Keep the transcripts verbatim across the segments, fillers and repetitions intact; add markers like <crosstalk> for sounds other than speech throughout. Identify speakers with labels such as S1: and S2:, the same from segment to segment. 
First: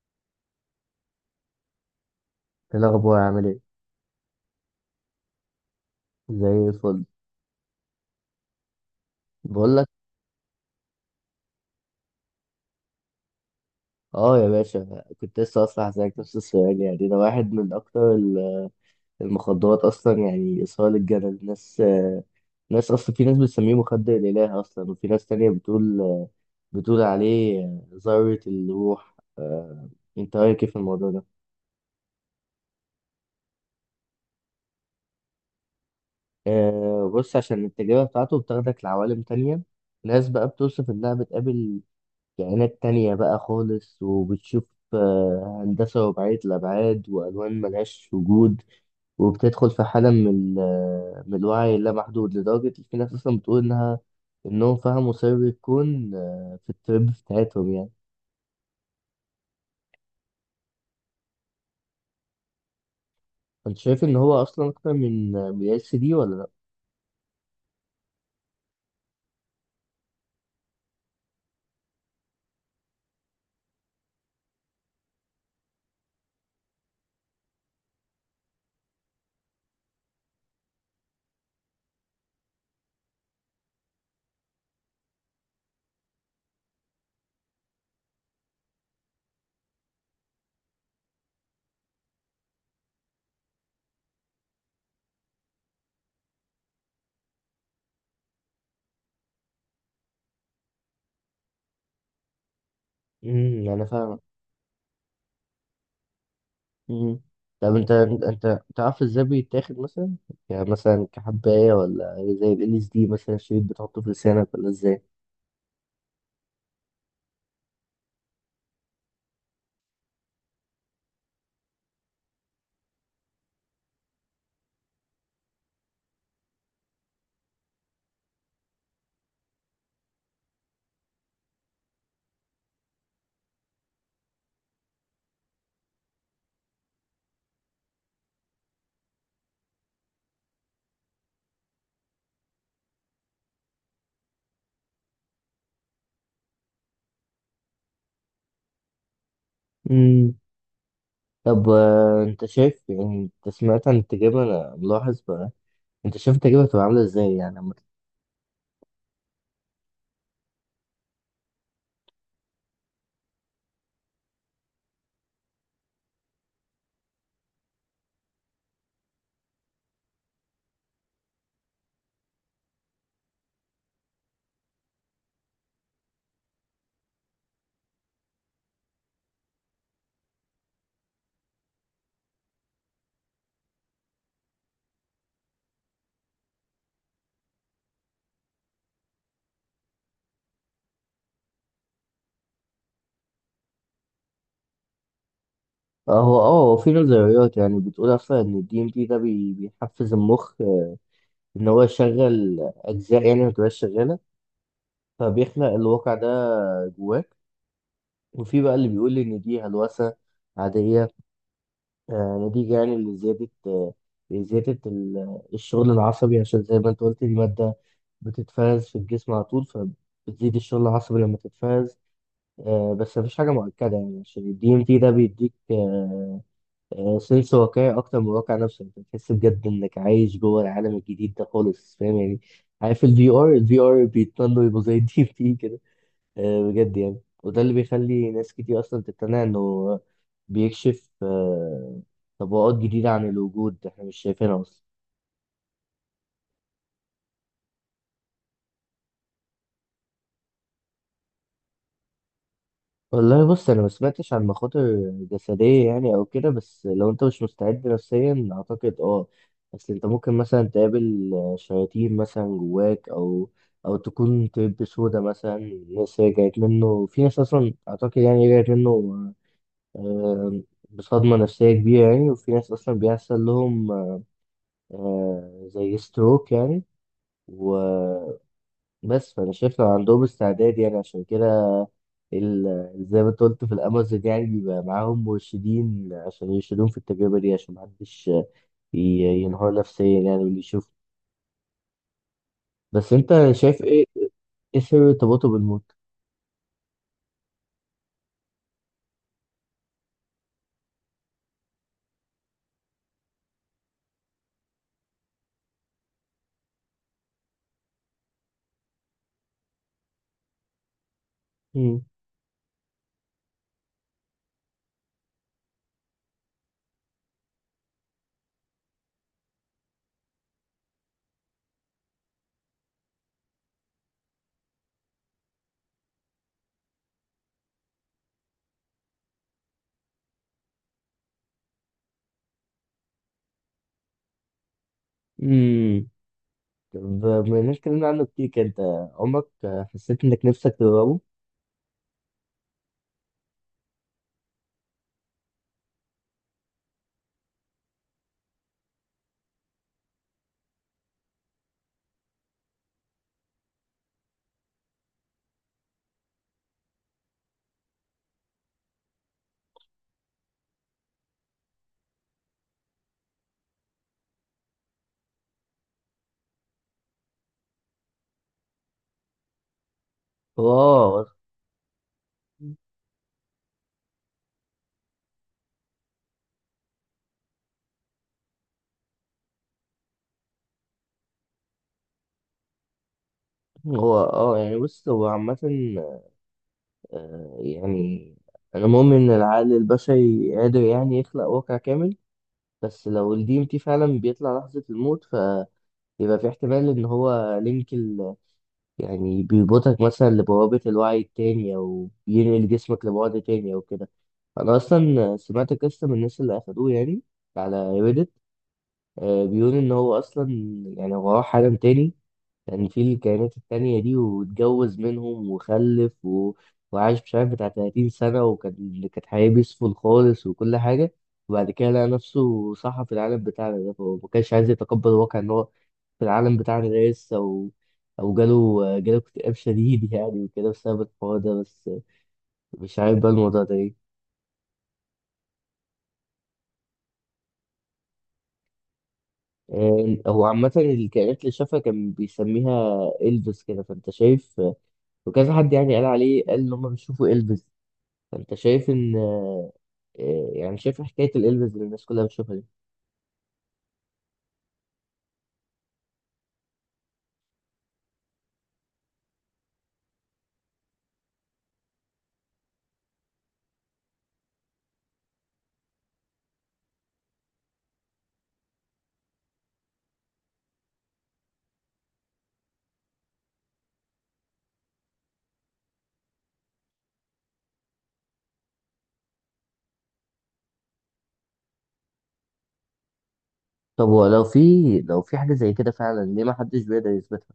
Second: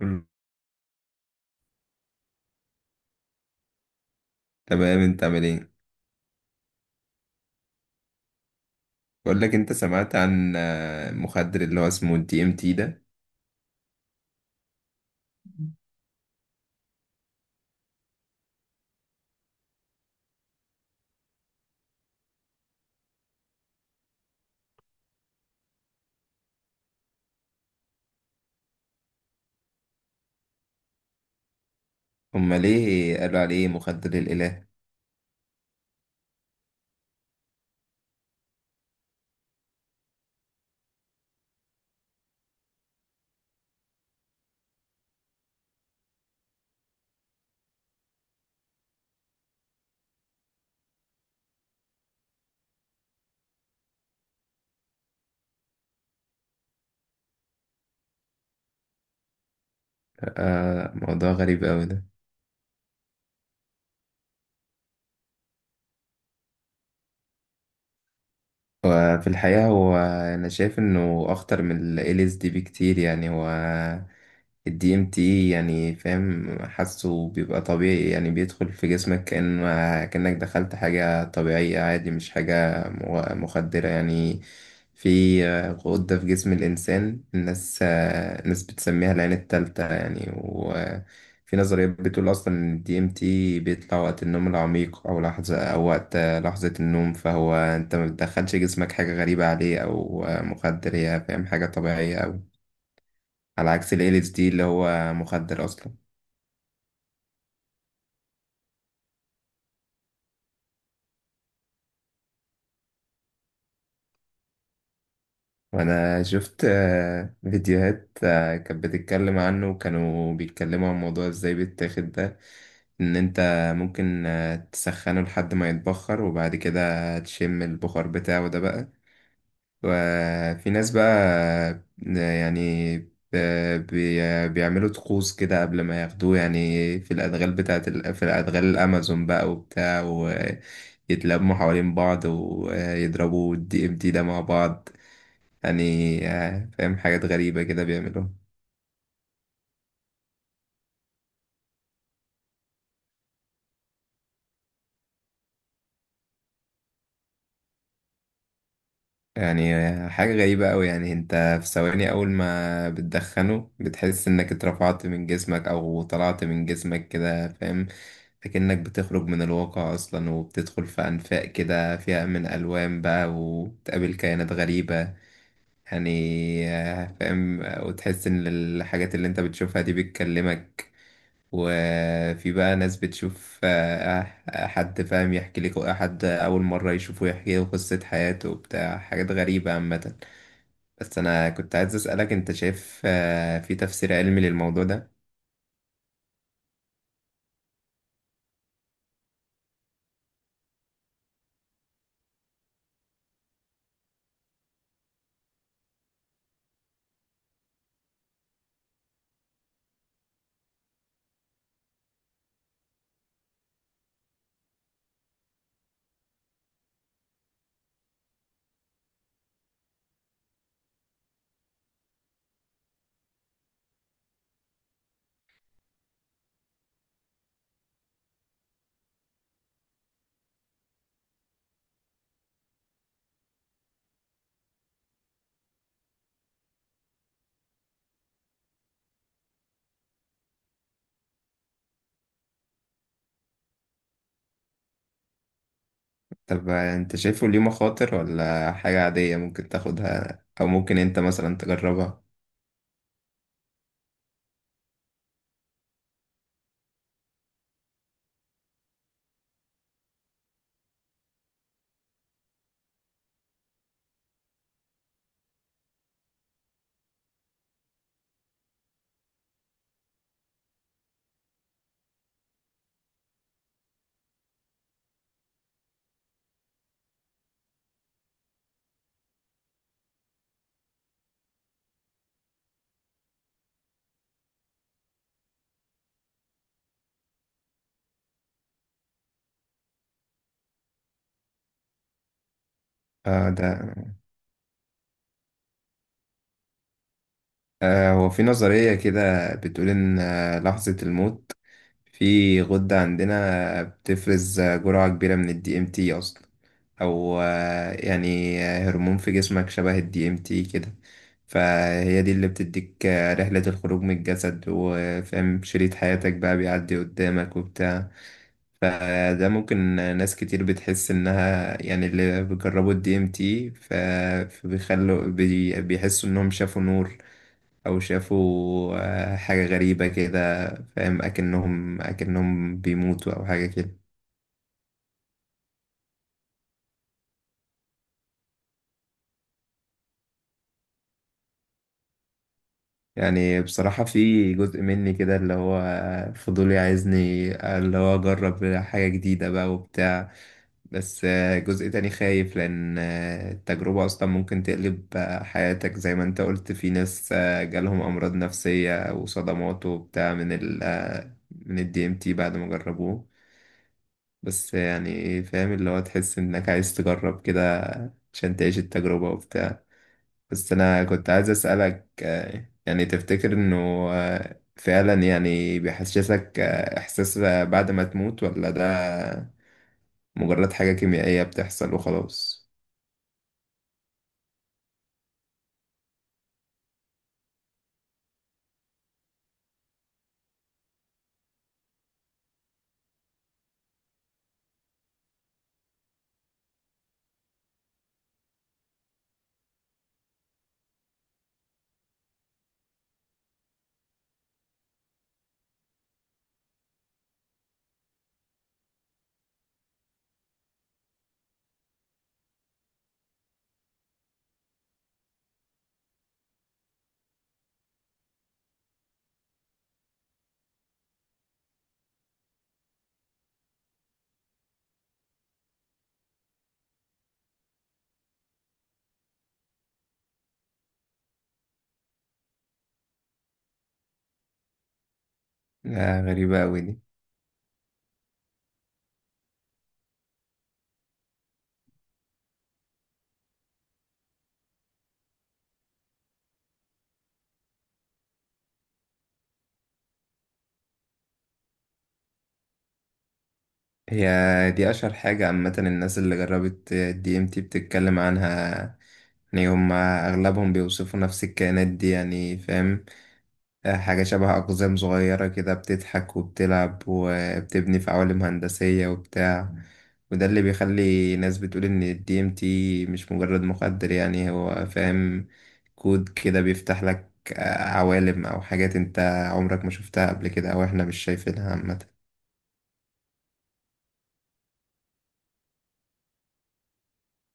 S1: مم.
S2: ايه الاخبار عامل ايه؟
S1: تمام، انت عامل ايه؟
S2: زي الفل.
S1: بقول لك، انت
S2: بقول لك
S1: سمعت عن آه، مخدر اللي هو اسمه الدي ام تي ده؟
S2: اه يا باشا، كنت لسه اصلا هسألك نفس السؤال، يعني ده واحد من اكتر ال- المخدرات، اصلا يعني اثاره للجدل الناس آه، ناس اصلا، في ناس بتسميه مخدر الاله اصلا، وفي ناس تانية بتقول بتقول عليه ذرة الروح آه، انت رايك إيه في الموضوع ده؟
S1: هما ليه قالوا عليه مخدر الاله؟
S2: آه، بص، عشان التجربة بتاعته بتاخدك لعوالم تانية، ناس بقى بتوصف انها بتقابل كائنات تانية بقى خالص، وبتشوف آه، هندسة رباعية الأبعاد، وألوان ملهاش وجود. وبتدخل في حالة من ال- آه، من الوعي اللامحدود، لدرجة إن في ناس أصلا بتقول إنها إنهم فهموا سر الكون آه، في الترب بتاعتهم يعني.
S1: آه، موضوع غريب قوي ده.
S2: أنت شايف إن هو أصلا أكتر من آه، من ال دي ولا لأ؟
S1: وفي الحقيقة هو، أنا شايف إنه أخطر من ال L S D بكتير، يعني هو ال دي إم تي، يعني فاهم، حاسه بيبقى طبيعي. يعني بيدخل في جسمك كأن كأنك دخلت حاجة طبيعية عادي، مش حاجة مغ- مخدرة يعني. في غدة في جسم الإنسان، الناس الناس بتسميها العين التالتة يعني، وفي نظريات بتقول أصلا إن ال D M T بيطلع وقت النوم العميق أو لحظة أو وقت لحظة النوم. فهو أنت ما بتدخلش جسمك حاجة غريبة عليه أو مخدر، هي فاهم، حاجة طبيعية أوي،
S2: امم
S1: على
S2: أنا
S1: عكس ال
S2: فاهمك.
S1: إل إس دي اللي هو مخدر أصلا.
S2: امم طب أنت أنت تعرف إزاي بيتاخد مثلا؟ يعني مثلا كحباية، ولا زي ال إل إس دي مثلا الشريط بتحطه في لسانك، ولا إزاي؟
S1: وأنا شفت آه، فيديوهات آه، كانت بتتكلم عنه، وكانوا بيتكلموا عن موضوع إزاي بيتاخد ده. إن أنت ممكن آه، تسخنه لحد ما يتبخر، وبعد كده تشم البخار بتاعه ده بقى. وفي ناس بقى يعني ب- بي- بيعملوا طقوس كده قبل ما ياخدوه، يعني في الأدغال بتاعت ال... في الأدغال الأمازون بقى وبتاع، ويتلموا حوالين بعض ويضربوا الدي ام دي ده مع بعض. يعني آه، فاهم، حاجات غريبة كده بيعملوها.
S2: طب، آه، انت شايف يعني، انت سمعت عن التجربة، انا ملاحظ بقى، انت شايف التجربة هتبقى عاملة ازاي يعني لما- تت-
S1: يعني حاجة غريبة أوي، يعني أنت في ثواني أول ما بتدخنه بتحس إنك اترفعت من جسمك أو طلعت من جسمك كده، فاهم. لكنك بتخرج من الواقع أصلا، وبتدخل في أنفاق كده فيها من ألوان بقى، وبتقابل كائنات غريبة. يعني آه، فاهم، وتحس إن الحاجات اللي أنت بتشوفها دي بتكلمك. وفي بقى ناس بتشوف آه، آه، حد فاهم، يحكي لك حد أول مرة يشوفه يحكي له قصة حياته وبتاع، حاجات غريبة عامة. بس انا كنت عايز اسالك، انت شايف آه، في تفسير علمي للموضوع ده؟
S2: اه هو اه هو في نظريات يعني بتقول اصلا ان الدي ام تي ده بي- بيحفز المخ آه، ان هو يشغل اجزاء يعني ما تبقاش شغالة، فبيخلق الواقع ده جواك. وفي بقى اللي بيقول ان دي هلوسة عادية، آه، نتيجة يعني لزيادة آه، زيادة ال- الشغل العصبي، عشان زي ما انت قلت دي مادة بتتفرز في الجسم على طول، فبتزيد الشغل العصبي لما تتفرز. آه، بس مفيش حاجة مؤكدة يعني، عشان ال دي ام تي ده بيديك سنس واقعي أكتر من الواقع نفسه، أنت بتحس بجد إنك عايش جوه العالم الجديد ده خالص، فاهم يعني؟ عارف ال في ار؟ ال في آر بيتمنوا يبقوا زي <laughs> ال دي إم تي كده. آه، بجد يعني، وده اللي بيخلي ناس كتير أصلا تقتنع إنه بيكشف آه، طبقات جديدة عن الوجود إحنا مش شايفينها أصلا.
S1: طب آه، انت شايفه ليه مخاطر ولا حاجه عاديه ممكن تاخدها او ممكن انت مثلا تجربها؟
S2: والله بص، انا ما سمعتش عن مخاطر جسديه يعني او كده، بس لو انت مش مستعد نفسيا اعتقد اه. بس انت ممكن مثلا تقابل شياطين مثلا جواك، او او تكون طيب سودا مثلا، ناس رجعت منه، في ناس اصلا اعتقد يعني رجعت منه آه، بصدمه نفسيه كبيره يعني. وفي ناس اصلا بيحصل لهم آه، زي ستروك يعني. بس فانا شايف لو عندهم استعداد يعني، عشان كده ال- زي ما انت قلت في الامازون، يعني بيبقى معاهم مرشدين عشان يرشدوهم في التجربه دي عشان محدش ي- ينهار نفسيا يعني، واللي يشوف. بس انت
S1: آه ده.
S2: شايف ايه؟ ايه سر ارتباطه بالموت؟
S1: آه، هو في نظرية كده بتقول إن آه، لحظة الموت، في غدة عندنا بتفرز آه، جرعة كبيرة من ال D M T أصلا، أو آه، يعني آه، هرمون في جسمك شبه ال دي إم تي كده.
S2: مم.
S1: فهي دي اللي بتديك آه، رحلة الخروج من الجسد، وفاهم، شريط حياتك بقى بيعدي قدامك وبتاع. فده ممكن، ناس كتير بتحس إنها يعني اللي بيجربوا ال دي إم تي، ف- فبيخلوا بي- بيحسوا إنهم شافوا نور او شافوا آه، حاجة غريبة كده، فاهم اكنهم اكنهم بيموتوا او حاجة كده.
S2: امم طب، بما اننا اتكلمنا عنه كتير كده، انت عمرك حسيت انك نفسك تجربه؟
S1: يعني بصراحة في جزء مني كده، اللي هو فضولي، عايزني اللي هو اجرب حاجة جديدة بقى وبتاع. بس آه، جزء تاني خايف، لان آه، التجربة اصلا ممكن تقلب آه، حياتك، زي ما انت قلت في ناس آه، جالهم امراض نفسية وصدمات وبتاع من ال آه، من الدي ام تي بعد ما جربوه. بس يعني إيه، فاهم اللي هو تحس انك عايز تجرب كده عشان تعيش التجربة وبتاع.
S2: هو
S1: بس انا كنت
S2: اه
S1: عايز اسألك، آه، يعني تفتكر انه آه، فعلا يعني بيحسسك آه، احساس بعد ما تموت، ولا ده مجرد حاجة كيميائية بتحصل وخلاص؟
S2: هو اه يعني بص، هو عامة آه، يعني أنا مؤمن إن العقل البشري قادر يعني يخلق واقع كامل. بس لو الدي ام تي فعلا بيطلع لحظة الموت، فيبقى في احتمال ان هو لينك ال... يعني بيربطك مثلا لبوابة الوعي التاني، او ينقل جسمك لبعد تاني او كده. انا اصلا سمعت قصة من الناس اللي اخدوه يعني على ريدت، بيقول ان هو اصلا يعني هو راح عالم تاني، كان في الكائنات التانية دي واتجوز منهم وخلف و... وعاش مش عارف بتاع تلاتين سنة، وكان كانت حياة بيسفل خالص وكل حاجة. وبعد كده لقى نفسه صحى في العالم بتاعنا ده، فهو ما كانش عايز يتقبل الواقع إن هو في العالم بتاعنا ده لسه، أو أو جاله جاله اكتئاب شديد يعني، وكده بسبب الحوار ده بس، مش عارف بقى الموضوع ده إيه.
S1: آه، غريبة اوي دي.
S2: آه، هو عامة الكائنات اللي شافها كان بيسميها إلفيس كده، فأنت شايف؟ وكذا حد يعني قال عليه، قال إن هما بيشوفوا إلفيس، فأنت شايف إن إيه، يعني شايف حكاية الإلبس اللي الناس كلها بتشوفها دي؟
S1: هي دي اشهر حاجة عامة، الناس اللي جربت الدي ام تي بتتكلم عنها، يعني هما اغلبهم بيوصفوا نفس الكائنات دي، يعني فاهم، آه، حاجة شبه أقزام صغيرة كده بتضحك وبتلعب وبتبني في عوالم هندسية وبتاع. وده اللي بيخلي ناس بتقول إن ال دي إم تي مش مجرد مخدر يعني، هو فاهم كود كده بيفتح لك آه، عوالم أو حاجات أنت عمرك ما شفتها قبل كده، أو إحنا مش شايفينها عامة.
S2: طب هو لو في لو في حاجة زي كده فعلا ليه ما حدش بيقدر يثبتها؟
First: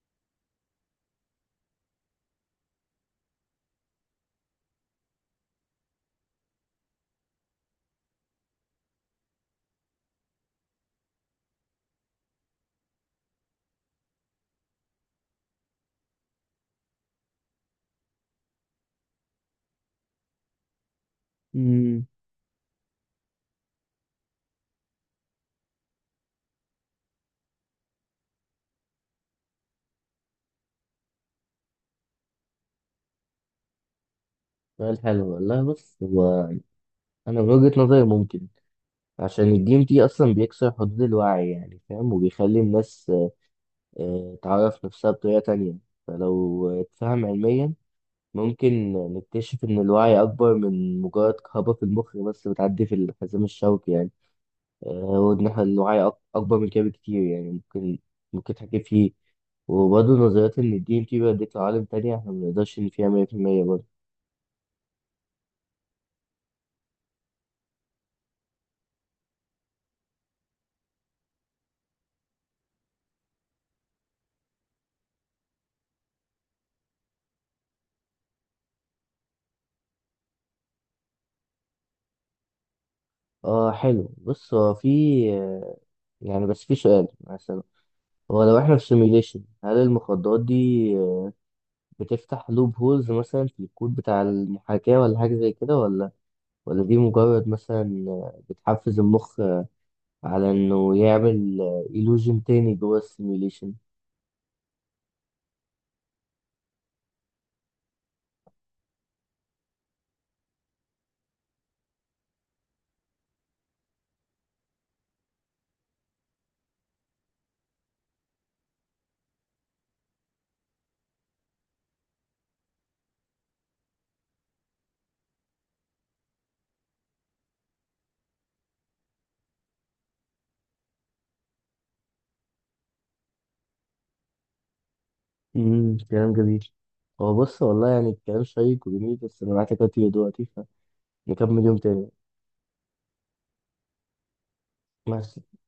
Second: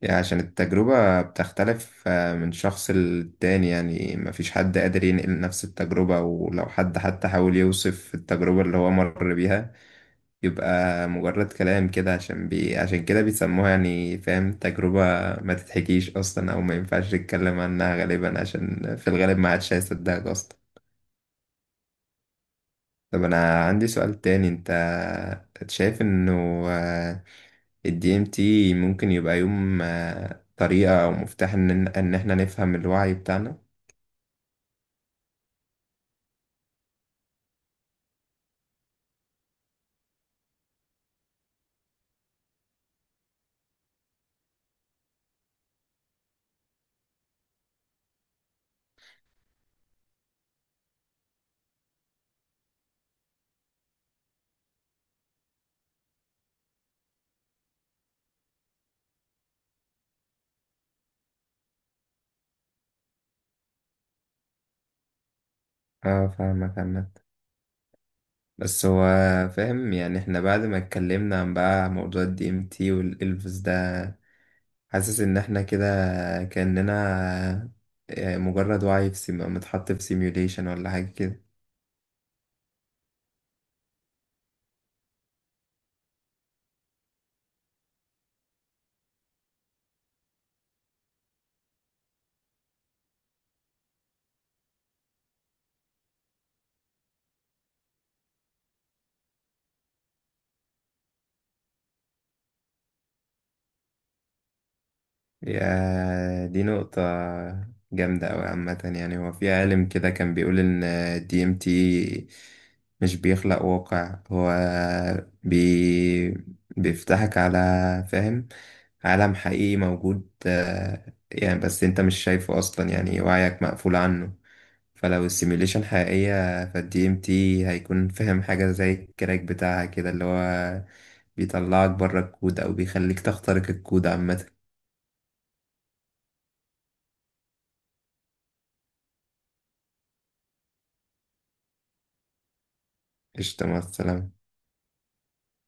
S1: يعني عشان التجربة بتختلف آه، من شخص للتاني، يعني مفيش حد قادر ينقل نفس التجربة، ولو حد حتى حاول يوصف التجربة اللي هو مر بيها يبقى مجرد كلام كده، عشان بي... عشان كده بيسموها يعني فاهم، تجربة ما تتحكيش أصلا أو ما ينفعش تتكلم عنها غالبا، عشان في الغالب ما عادش هيصدقك أصلا.
S2: امم
S1: طب أنا عندي سؤال تاني، أنت شايف إنه الدي ام تي ممكن يبقى يوم آه، طريقة أو مفتاح إن إن إحنا نفهم الوعي بتاعنا؟
S2: سؤال حلو والله، بص هو أنا من وجهة نظري ممكن، عشان الدي ام تي أصلا بيكسر حدود الوعي يعني فاهم، وبيخلي الناس آه، تعرف نفسها بطريقة تانية. فلو اتفهم علميا، ممكن نكتشف إن الوعي أكبر من مجرد كهرباء في المخ بس بتعدي في الحزام الشوكي يعني. آه، وإن إحنا الوعي أك- أكبر من كده بكتير يعني، ممكن ممكن تحكي فيه، وبرضه نظريات إن الدي إم تي بيوديك لعوالم تانية إحنا منقدرش إن فيها مية في المية برضه.
S1: اه، فاهمك عامة، بس هو فاهم يعني احنا بعد ما اتكلمنا عن بقى موضوع الدي ام تي والالفز ده، حاسس ان احنا كده كأننا آه، مجرد وعي في سيم... متحط في سيميوليشن ولا حاجة كده.
S2: آه حلو، بص هو في آه، يعني بس في سؤال مثلا، هو لو إحنا في سيميليشن، هل المخدرات دي آه، بتفتح لوب هولز مثلا في الكود بتاع المحاكاة، ولا حاجة زي كده، ولا ولا دي مجرد مثلا آه، بتحفز المخ على إنه يعمل إيلوجن تاني جوه السيميليشن؟
S1: يا دي نقطة جامدة أوي عامة، يعني هو في عالم كده كان بيقول إن الدي ام تي مش بيخلق واقع، هو بي... بيفتحك على، فاهم، عالم حقيقي موجود آه، يعني، بس انت مش شايفه أصلا، يعني وعيك مقفول عنه. فلو السيميوليشن حقيقية، فالدي ام تي هيكون فاهم حاجة زي الكراك بتاعها كده، اللي هو بيطلعك بره الكود أو بيخليك تخترق الكود عامة.
S2: امم كلام جميل. هو بص والله، يعني الكلام شيق وجميل، بس انا معاك دلوقتي دلوقتي، فنكمل يوم تاني.
S1: قشطة، مع السلامة.
S2: مع السلامة.